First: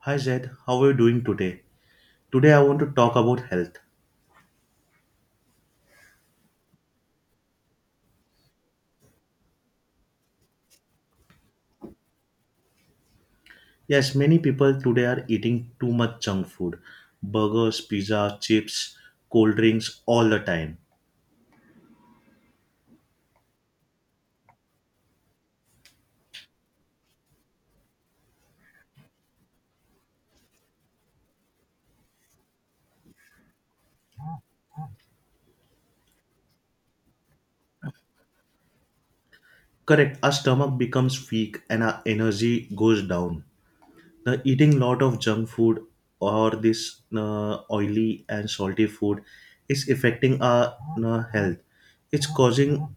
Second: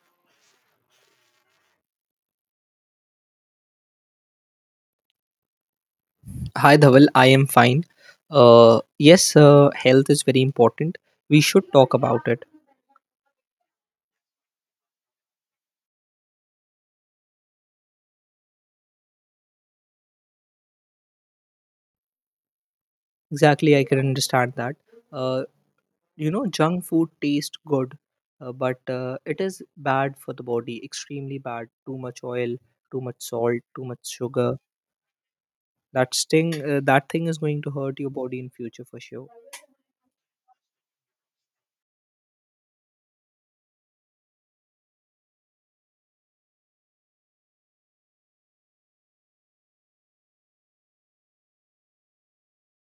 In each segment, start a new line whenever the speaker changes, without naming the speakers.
Hi Zed, how are you doing today? Today I want to talk about health.
Hi Dhaval, I am fine. Yes, health is very important. We should talk about it.
Yes, many people today are eating too much junk food, burgers, pizza, chips, cold drinks all the time.
Exactly, I can understand that. Uh, Junk food tastes good, but it is bad for the body, extremely bad. Too much oil, too much salt, too much sugar. That thing is going to hurt your body in future for sure.
Correct, our stomach becomes weak and our energy goes down. The eating lot of junk food or this oily and salty food is affecting our health. It's causing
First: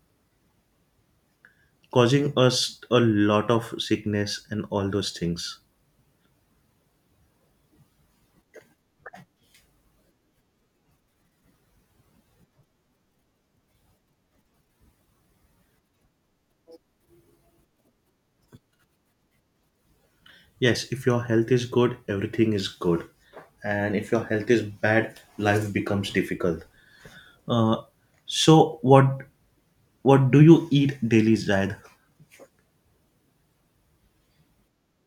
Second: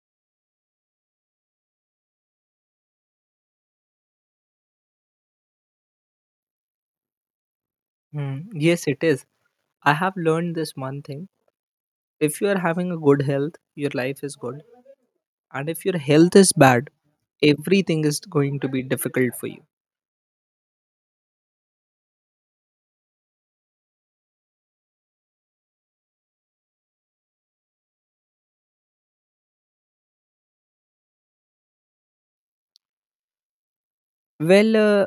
causing us a lot of sickness and all those things.
Mm, yes, it is. I have learned this one thing. If you are having a good health, your life is good. And if your health is bad, everything is going to be difficult for you.
Yes, if your health is good, everything is good. And if your health is bad, life becomes difficult. Uh, so what do you eat daily, Zaid?
well uh,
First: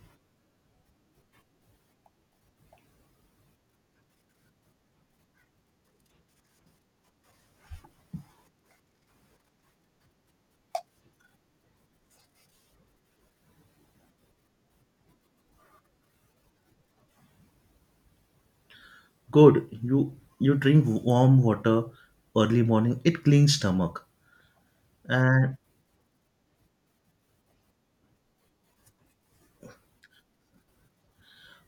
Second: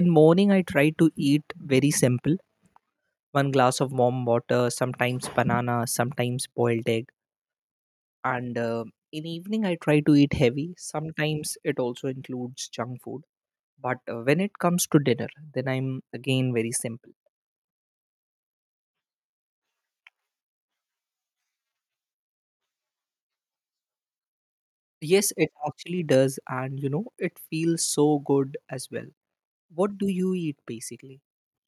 in morning I try to eat very simple: one glass of warm water, sometimes banana, sometimes boiled egg. And In evening I try to eat heavy, sometimes it also includes junk food, but when it comes to dinner, then I'm again very simple.
Good. You drink warm water early morning. It cleans stomach.
Yes, it
And
actually does, and you know, it feels so good as well. What do you eat basically?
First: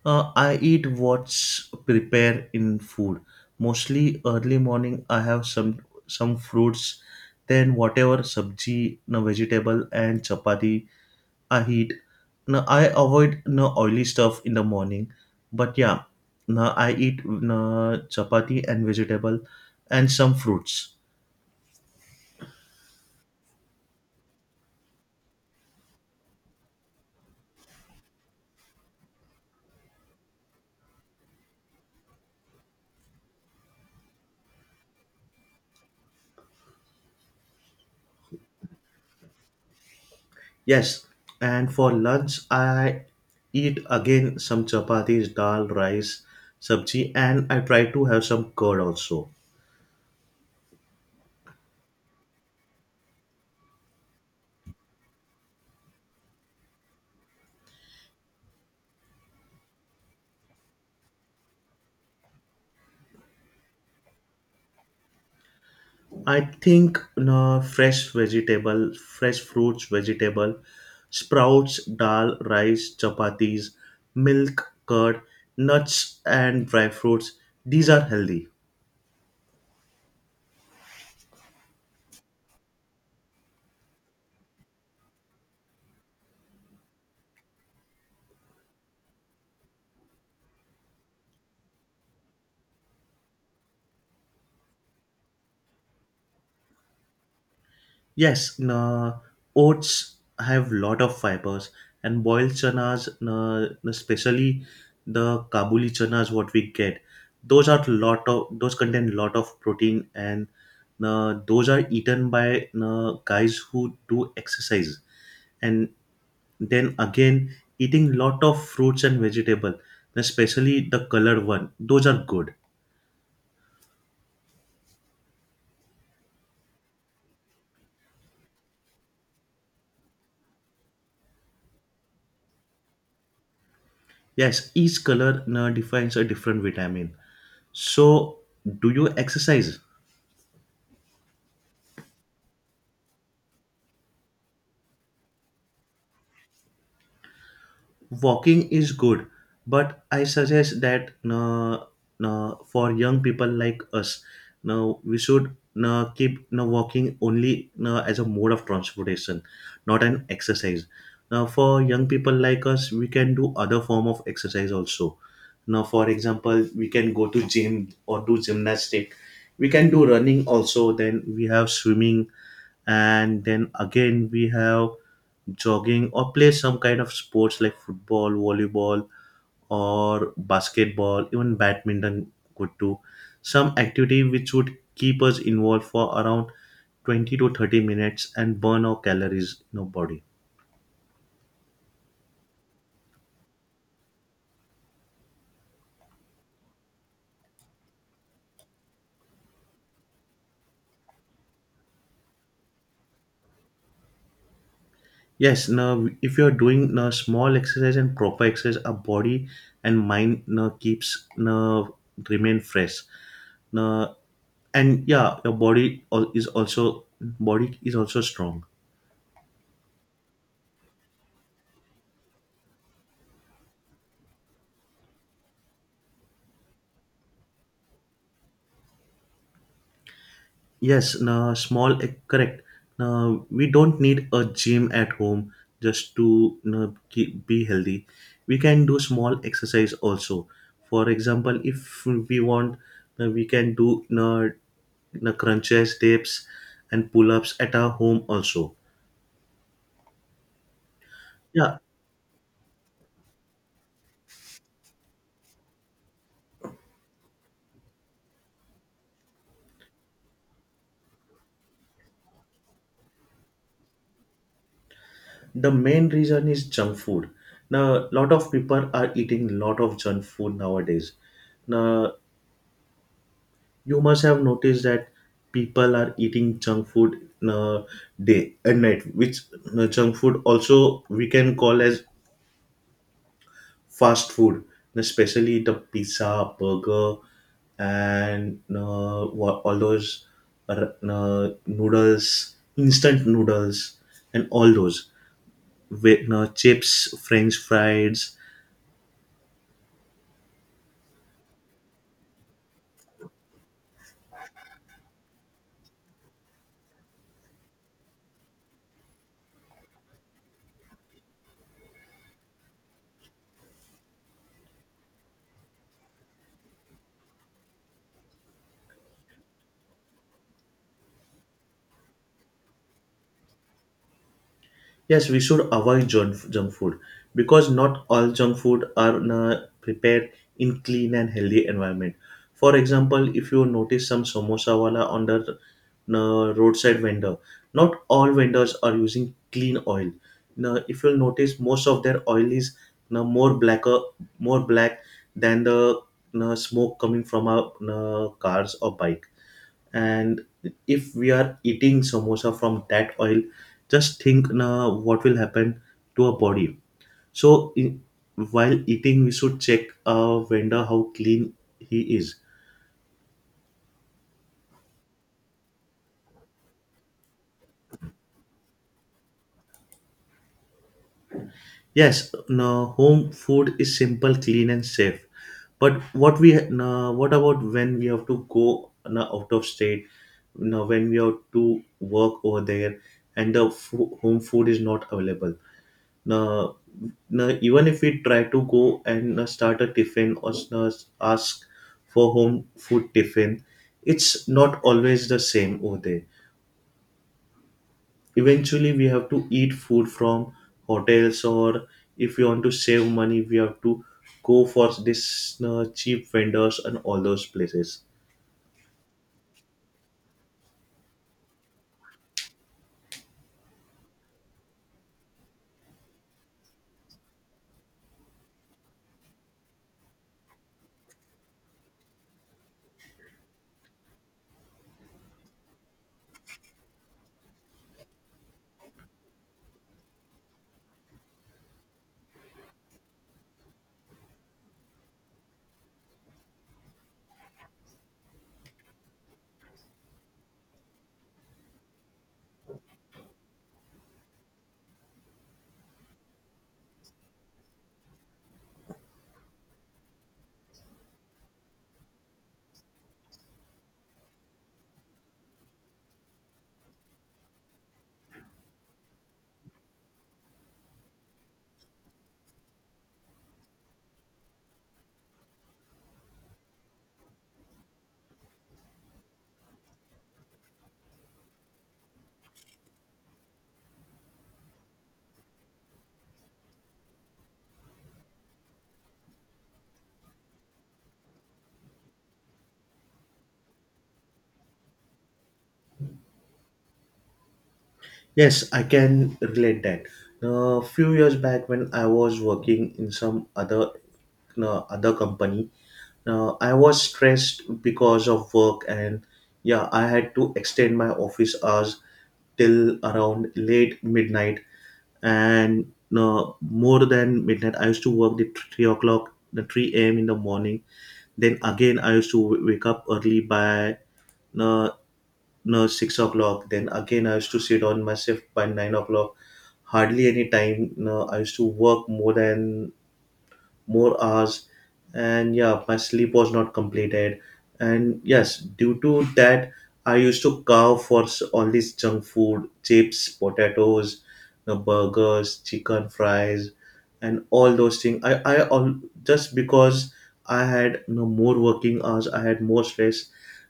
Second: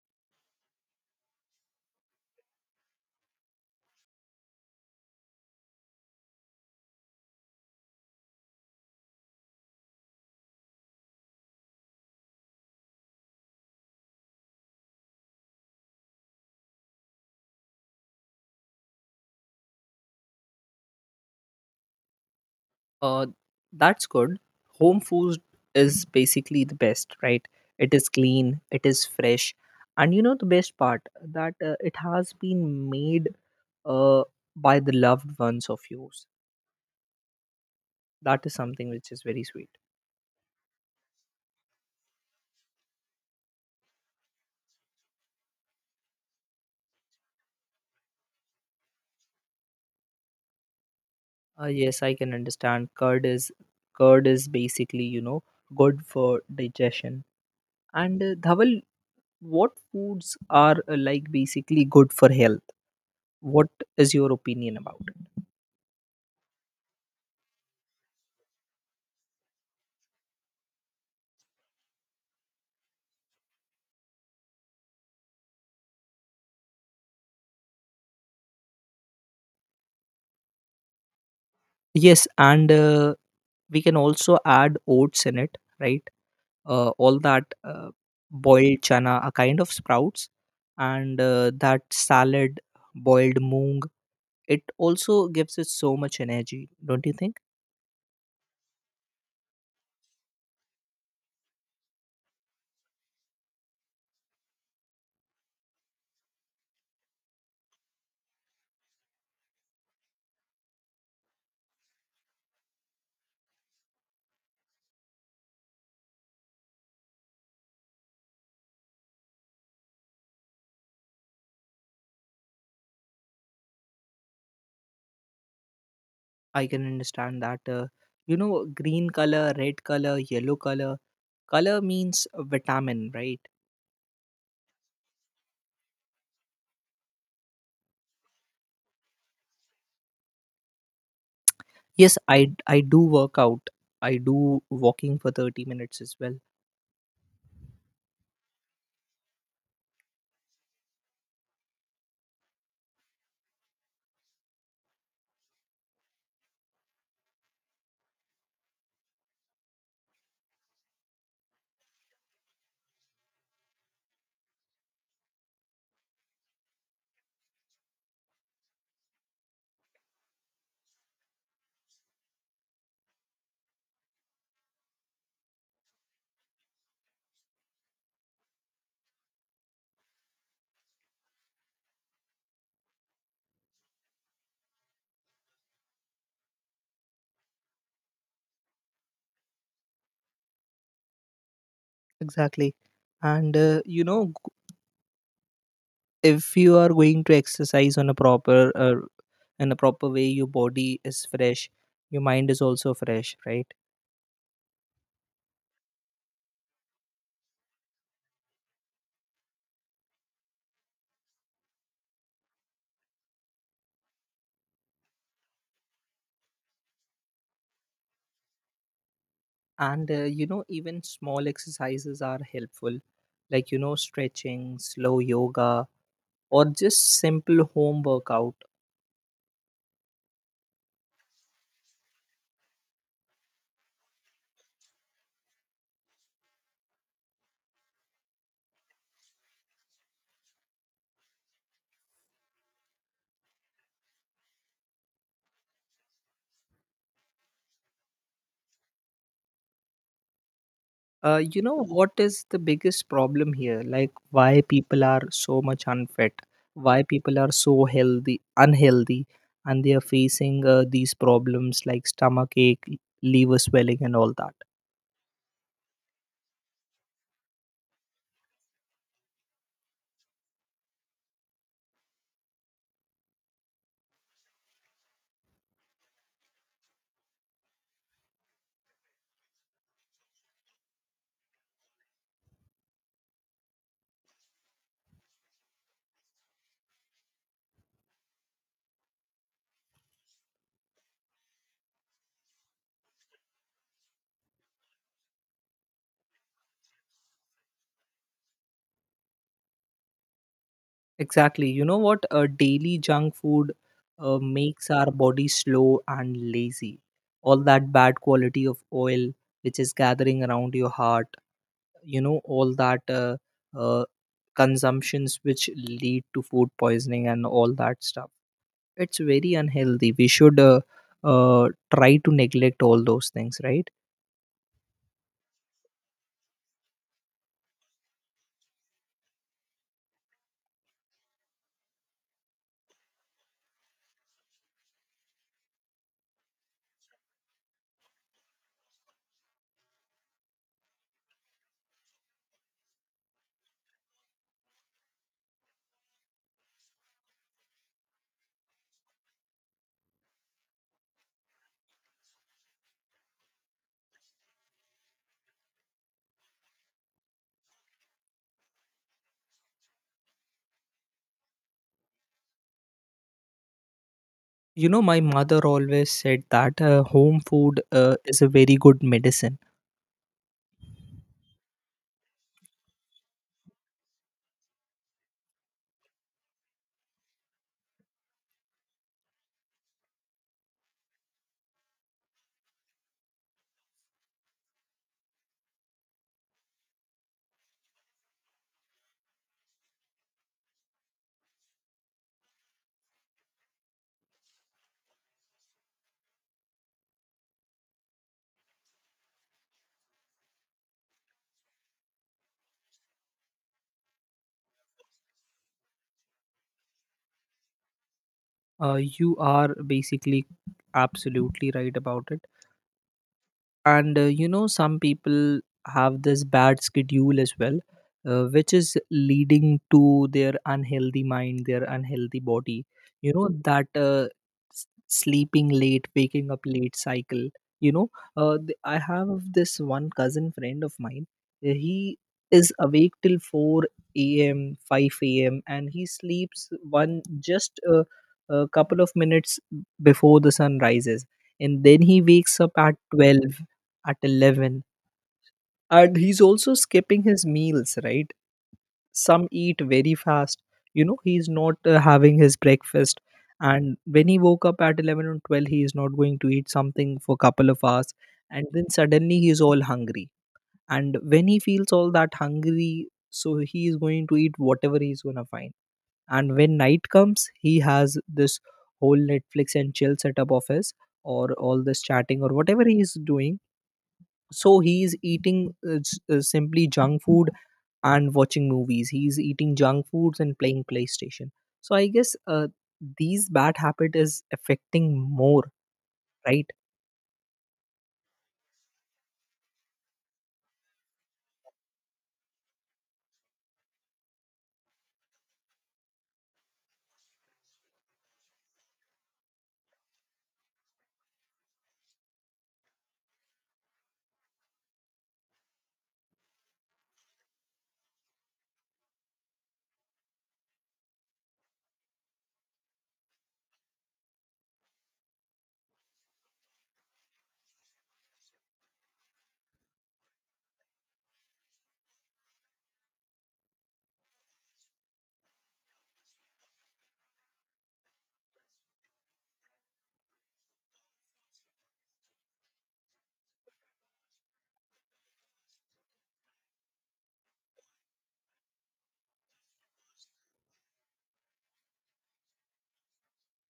I eat what's prepared in food. Mostly early morning, I have some fruits, then whatever sabji, no vegetable and chapati I eat. Now I avoid no oily stuff in the morning, but yeah, now I eat no chapati and vegetable and some fruits.
Uh, that's good. Home food is basically the best, right? It is clean, it is fresh, and you know the best part, that it has been made uh, by the loved ones of yours. That is something which is very sweet.
Yes, and for lunch I eat again some chapatis, dal, rice, sabji, and I try to have some curd also.
Yes, I can understand. Curd is basically, you know, good for digestion. And Dhaval, what foods are like basically good for health? What is your opinion about? It?
I think no, fresh vegetable, fresh fruits, vegetable, sprouts, dal, rice, chapatis, milk, curd, nuts, and dry fruits. These are healthy.
Yes, and we can also add oats in it, right? All that Boiled chana, a kind of sprouts, and that salad, boiled moong, it also gives it so much energy, don't you think?
Yes, na, oats have lot of fibers and boiled chanas, na, na, especially the kabuli chanas what we get. Those are lot of those contain lot of protein and na, those are eaten by na, guys who do exercise. And then again, eating lot of fruits and vegetable, especially the colored one. Those are good.
I can understand that. You know, green color, red color, yellow color, color means vitamin, right?
Yes, each color defines a different vitamin. So, do you exercise?
Yes, I do work out. I do walking for 30 minutes as well.
Walking is good, but I suggest that, for young people like us, now we should keep walking only as a mode of transportation, not an exercise. Now for young people like us, we can do other form of exercise also. Now for example, we can go to gym or do gymnastic. We can do running also, then we have swimming, and then again we have jogging, or play some kind of sports like football, volleyball, or basketball, even badminton. Could do some activity which would keep us involved for around 20 to 30 minutes and burn our calories in our body.
Exactly. And you know, if you are going to exercise on a proper in a proper way, your body is fresh, your mind is also fresh, right?
Yes, now if you are doing now small exercise and proper exercise, our body and mind now keeps now remain fresh. Uh, and yeah, your body is also, body is also strong.
And you know, even small exercises are helpful, like, you know, stretching, slow yoga, or just simple home workout.
Yes, no, small, correct. Now we don't need a gym at home just to be healthy. We can do small exercise also. For example, if we want, we can do crunches, dips, and pull ups at our home also.
You know,
Yeah.
what is the biggest problem here? Like, why people are so much unfit, why people are so healthy unhealthy, and they are facing these problems like stomach ache, liver swelling, and all that.
The main reason is junk food. Now, lot of people are eating lot of junk food nowadays. Now, you must have noticed that people are eating junk food uh, day and night, which, junk food also we can call as fast food, especially the pizza, burger, and all those noodles, instant noodles, and all those with chips, French fries.
Exactly. You know what? Daily junk food makes our body slow and lazy. All that bad quality of oil which is gathering around your heart, you know, all that uh, consumptions which lead to food poisoning and all that stuff. It's very unhealthy. We should try to neglect all those things, right?
Yes, we should avoid junk food because not all junk food are prepared in clean and healthy environment. For example, if you notice some samosa wala on the roadside vendor, not all vendors are using clean oil. Now, if you'll notice, most of their oil is more blacker, more black than the smoke coming from our cars or bike. And if we are eating samosa from that oil, just think now what will happen to our body. so i- while eating, we should check our vendor how clean he is.
You know, my mother always said that home food is a very good medicine.
Yes, now home food is simple, clean and safe. But what about when we have to go now out of state, now when we have to work over there, and home food is not available. Now, even if we try to go and start a tiffin or ask for home food tiffin, it's not always the same over there. Eventually, we have to eat food from hotels, or if we want to save money, we have to go for this cheap vendors and all those places.
You are basically absolutely right about it. And you know, some people have this bad schedule as well, which is leading to their unhealthy mind, their unhealthy body, you know. Mm. That sleeping late, waking up late cycle, you know. I have this one cousin friend of mine. He is awake till 4 a.m., 5 a.m., and he sleeps one just a couple of minutes before the sun rises, and then he wakes up at 12, at 11, and he's also skipping his meals, right? Some eat very fast. You know, he's not having his breakfast, and when he woke up at 11 or 12, he is not going to eat something for couple of hours, and then suddenly he is all hungry, and when he feels all that hungry, so he is going to eat whatever he's going to find. And when night comes, he has this whole Netflix and chill setup of his, or all this chatting or whatever he is doing. So he's eating simply junk food and watching movies, he's eating junk foods and playing PlayStation. So I guess these bad habit is affecting more, right?
Yes, I can relate that. A few years back, when I was working in some other no, other company, I was stressed because of work, and yeah, I had to extend my office hours till around late midnight, and more than midnight. I used to work the 3 o'clock, the 3 a.m. in the morning. Then again, I used to wake up early by uh, no 6 o'clock. Then again, I used to sit on my shift by 9 o'clock. Hardly any time, no, I used to work more hours. And yeah, my sleep was not completed. And yes, due to that, I used to carve for all this junk food, chips, potatoes, the burgers, chicken fries, and all those things. I all Just because I had no more working hours, I had more stress.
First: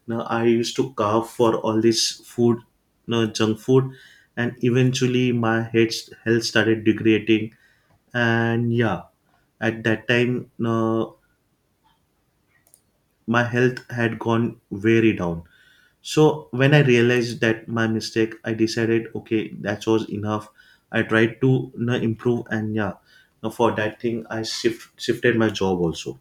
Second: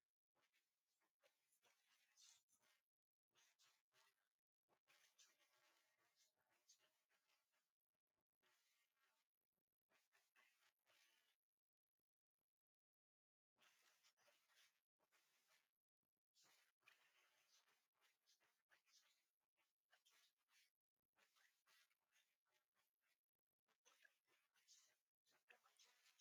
Now I used to carve for all this food, no junk food. And eventually my head health started degrading. And yeah, at that time, my health had gone very down. So when I realized that my mistake, I decided okay, that was enough. I tried to, you know, improve. And yeah, now for that thing, I shifted my job also.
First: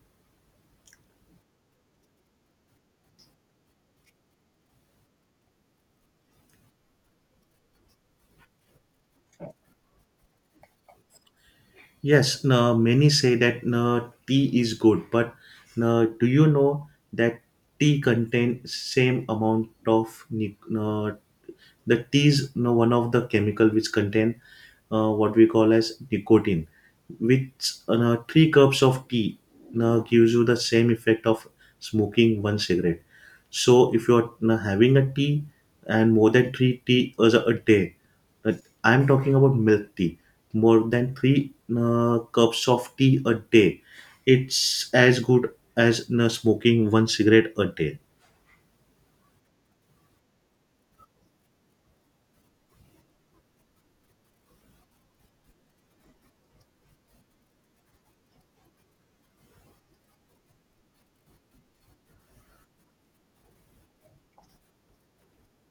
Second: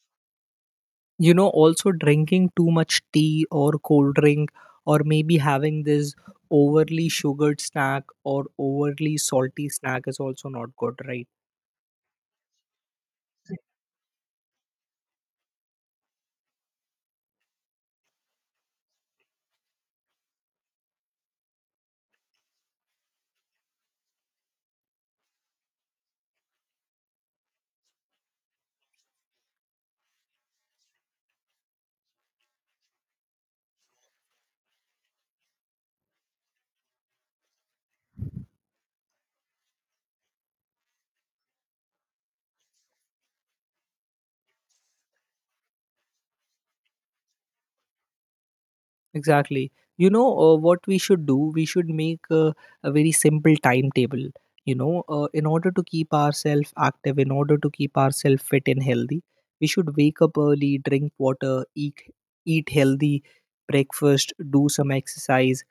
You know, also drinking too much tea or cold drink, or maybe having this overly sugared snack or overly salty snack is also not good, right?
Yes, now many say that no, tea is good, but now do you know that tea contains same amount of the tea is you one of the chemical which contain what we call as nicotine, which three cups of tea now gives you the same effect of smoking one cigarette. So if you're having a tea and more than three tea as a day, uh, I'm talking about milk tea, more than three cups of tea a day, it's as good as smoking one cigarette a day.
Exactly. You know, what we should do? We should make a very simple timetable. You know, in order to keep ourselves active, in order to keep ourselves fit and healthy, we should wake up early, drink water, eat healthy breakfast, do some exercise,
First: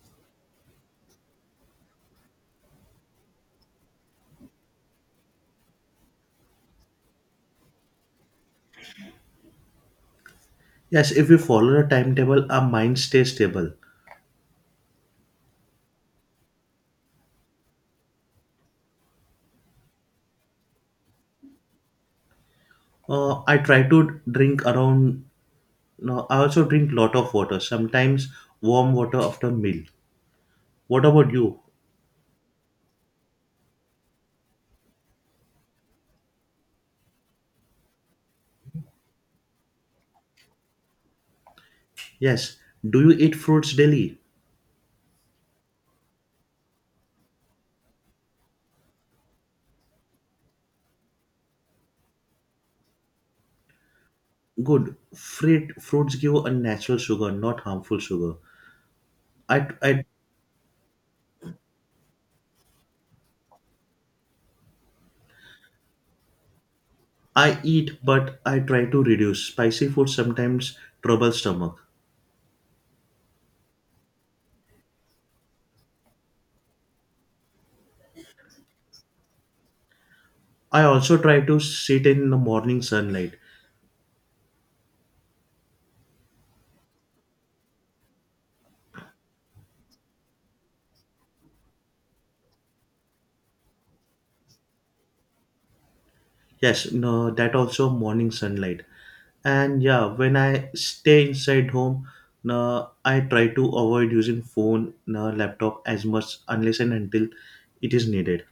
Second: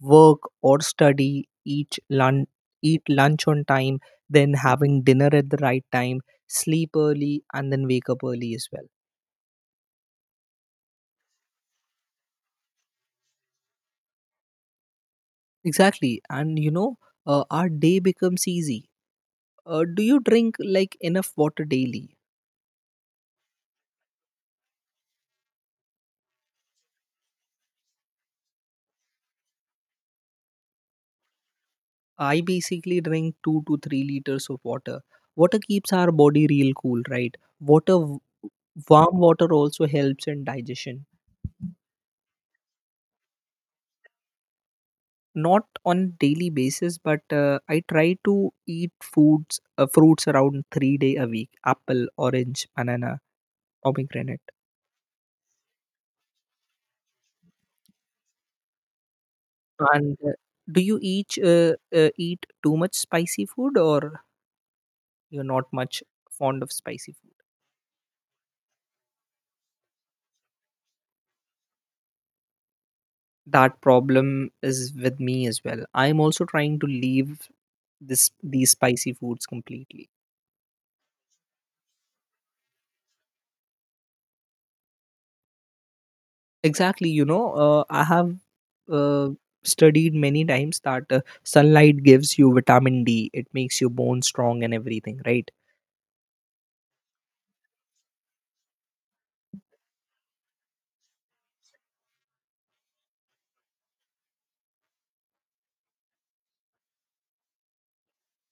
work or study, eat lunch on time, then having dinner at the right time, sleep early, and then wake up early as well.
Yes, if we follow the timetable, our mind stays stable.
Exactly, and you know, our day becomes easy. Do you drink like enough water daily?
I try to drink around. No, I also drink lot of water. Sometimes warm water after meal. What about you?
I basically drink 2 to 3 liters of water. Water keeps our body real cool, right? Water, warm water also helps in digestion.
Yes. Do you eat fruits daily?
Not on daily basis, but I try to eat fruits around 3 day a week: apple, orange, banana, pomegranate.
Good. Fruits give a natural sugar, not harmful sugar. I
And do you each eat too much spicy food, or you're not much fond of spicy food?
I eat, but I try to reduce spicy food. Sometimes trouble stomach.
That problem is with me as well. I'm also trying to leave this these spicy foods completely.
I also try to sit in the morning sunlight.
Exactly. You know, I have uh, studied many times that sunlight gives you vitamin D, it makes your bones strong and everything, right?
Yes, no, that also morning sunlight. And yeah, when I stay inside home, no, I try to avoid using phone, no, laptop as much unless and until it is needed.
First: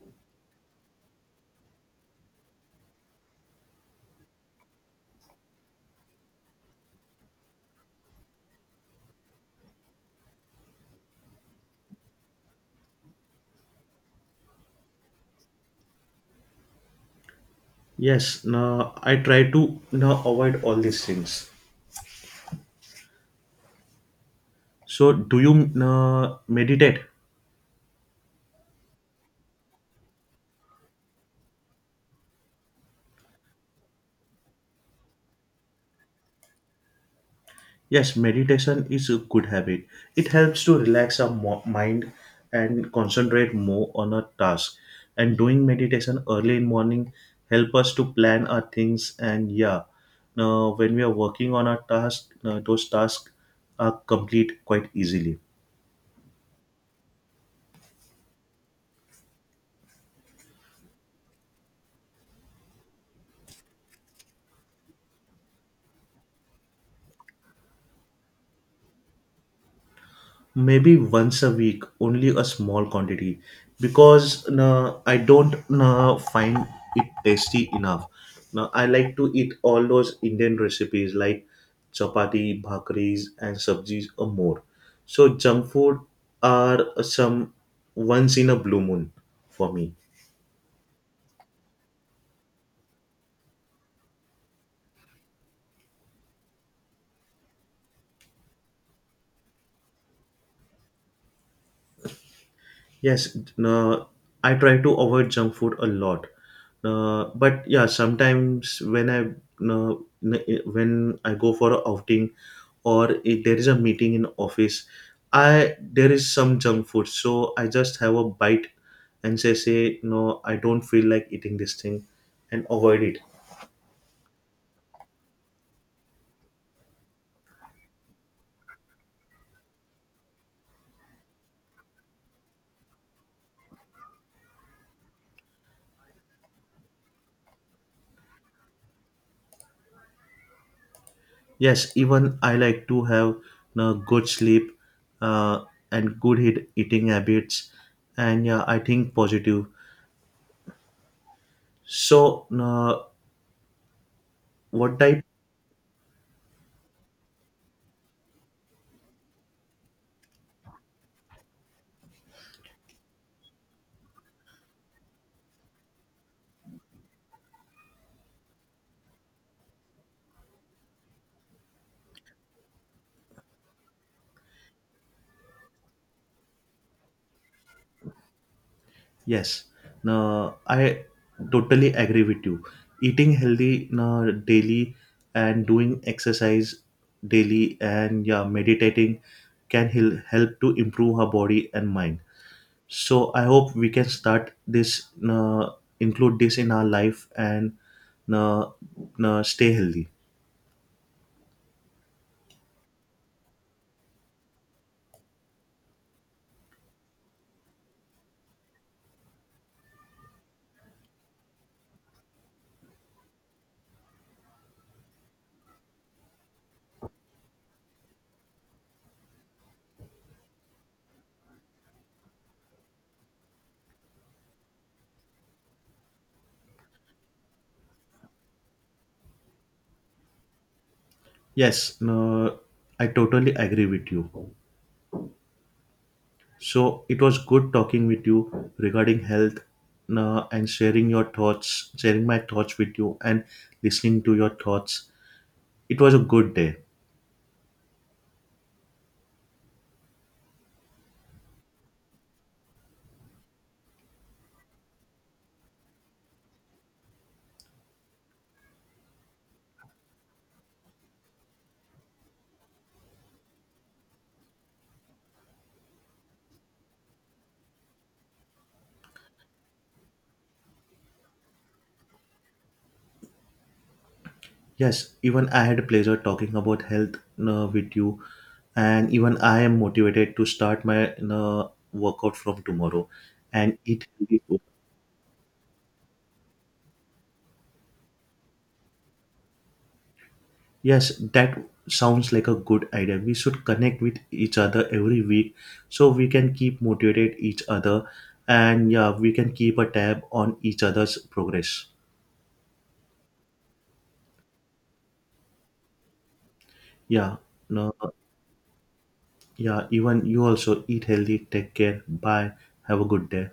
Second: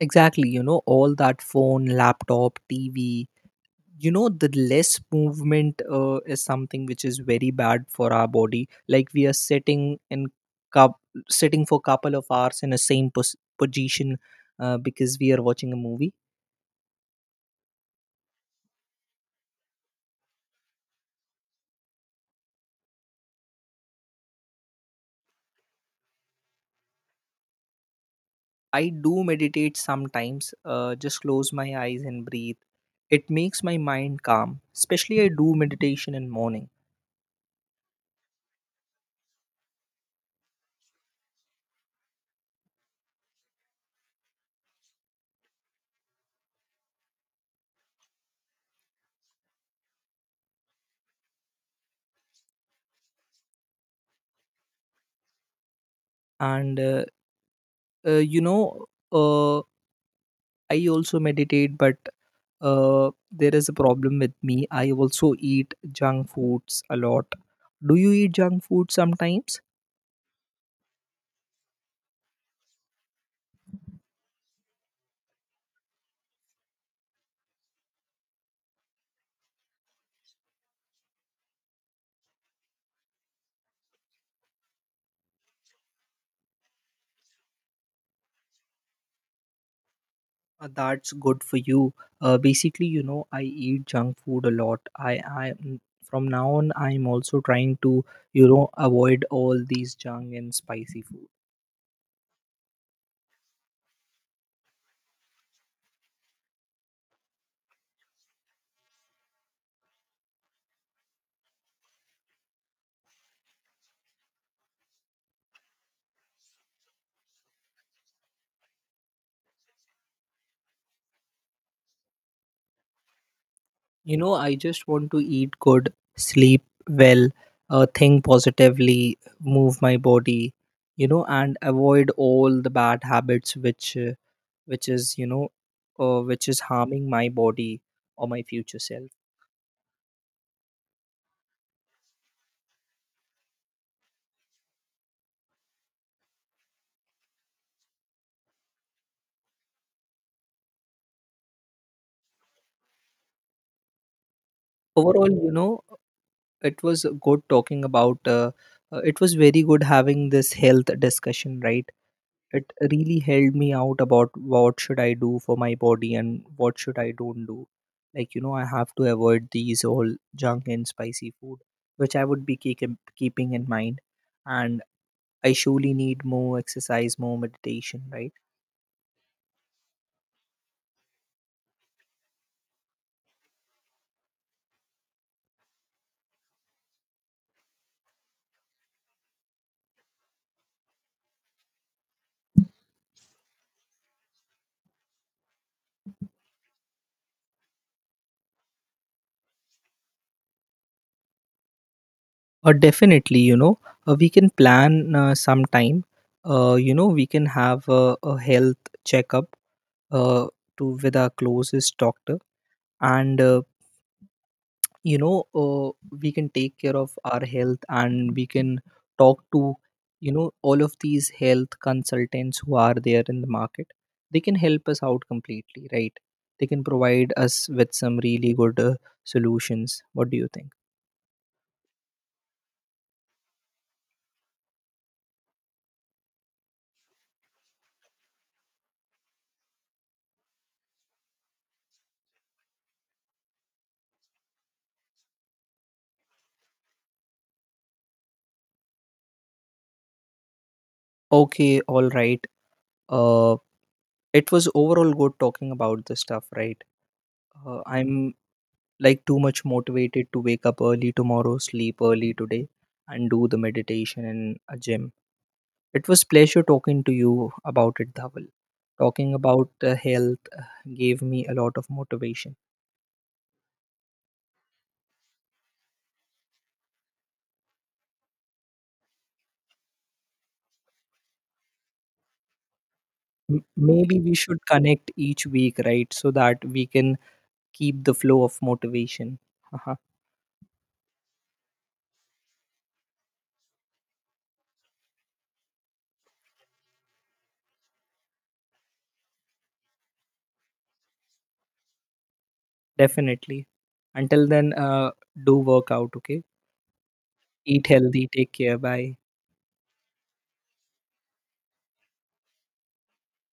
Exactly. You know, all that phone, laptop, TV, you know, the less movement is something which is very bad for our body. Like we are sitting in cup sitting for couple of hours in the same position because we are watching a movie.
Yes, no, I try to no, avoid all these things. So, do you no, meditate?
I do meditate sometimes, just close my eyes and breathe. It makes my mind calm, especially I do meditation in morning.
Yes, meditation is a good habit. It helps to relax our mind and concentrate more on a task. And doing meditation early in morning help us to plan our things. And yeah, now when we are working on our task, those tasks are complete quite easily.
And You know, uh, I also meditate, but there is a problem with me. I also eat junk foods a lot. Do you eat junk food sometimes?
Maybe once a week, only a small quantity, because no, I don't, no, find it tasty enough. Now I like to eat all those Indian recipes like chapati, bhakris and sabjis, or more. So junk food are some once in a blue moon for me.
That's good for you. Basically, you know, I eat junk food a lot. From now on, I'm also trying to, you know, avoid all these junk and spicy food.
Yes, uh, I try to avoid junk food a lot. But yeah, sometimes uh, when I go for an outing or if there is a meeting in office, I there is some junk food, so I just have a bite and say no, I don't feel like eating this thing, and avoid it.
You know, I just want to eat good, sleep well, think positively, move my body, you know, and avoid all the bad habits which is you know which is harming my body or my future self.
Yes, even I like to have good sleep uh, and good hit eating habits, and yeah, I think positive. So, no, what type?
Overall, you know, it was good talking about it was very good having this health discussion, right? It really helped me out about what should I do for my body and what should I don't do. Like, you know, I have to avoid these all junk and spicy food, which I would be keeping in mind, and I surely need more exercise, more meditation, right?
Yes, no, I totally agree with you. Eating healthy no, daily and doing exercise daily and yeah, meditating can help to improve our body and mind. So, I hope we can start this, no, include this in our life and no, no, stay healthy.
Definitely, you know, we can plan some time. You know, we can have a health checkup uh, to with our closest doctor, and you know, uh, we can take care of our health, and we can talk to, you know, all of these health consultants who are there in the market. They can help us out completely, right? They can provide us with some really good solutions. What do you think?
Yes, no, I totally agree with you. So it was good talking with you regarding health and sharing your thoughts, sharing my thoughts with you and listening to your thoughts. It was a good day.
Okay, all right. Uh, It was overall good talking about this stuff, right? I'm like too much motivated to wake up early tomorrow, sleep early today, and do the meditation in a gym. It was pleasure talking to you about it, Dhawal. Talking about health gave me a lot of motivation.
Yes, even I had a pleasure talking about health with you, and even I am motivated to start my workout from tomorrow and eat
Maybe we
healthy food.
should connect each week, right? So that we can keep the flow of motivation. Haha.
Yes, that sounds like a good idea. We should connect with each other every week so we can keep motivated each other and yeah, we can keep a tab on each other's progress.
Definitely. Until then, do work out, okay?
Yeah.
Eat
No,
healthy, take care, bye.
yeah, even you also eat healthy, take care. Bye. Have a good day.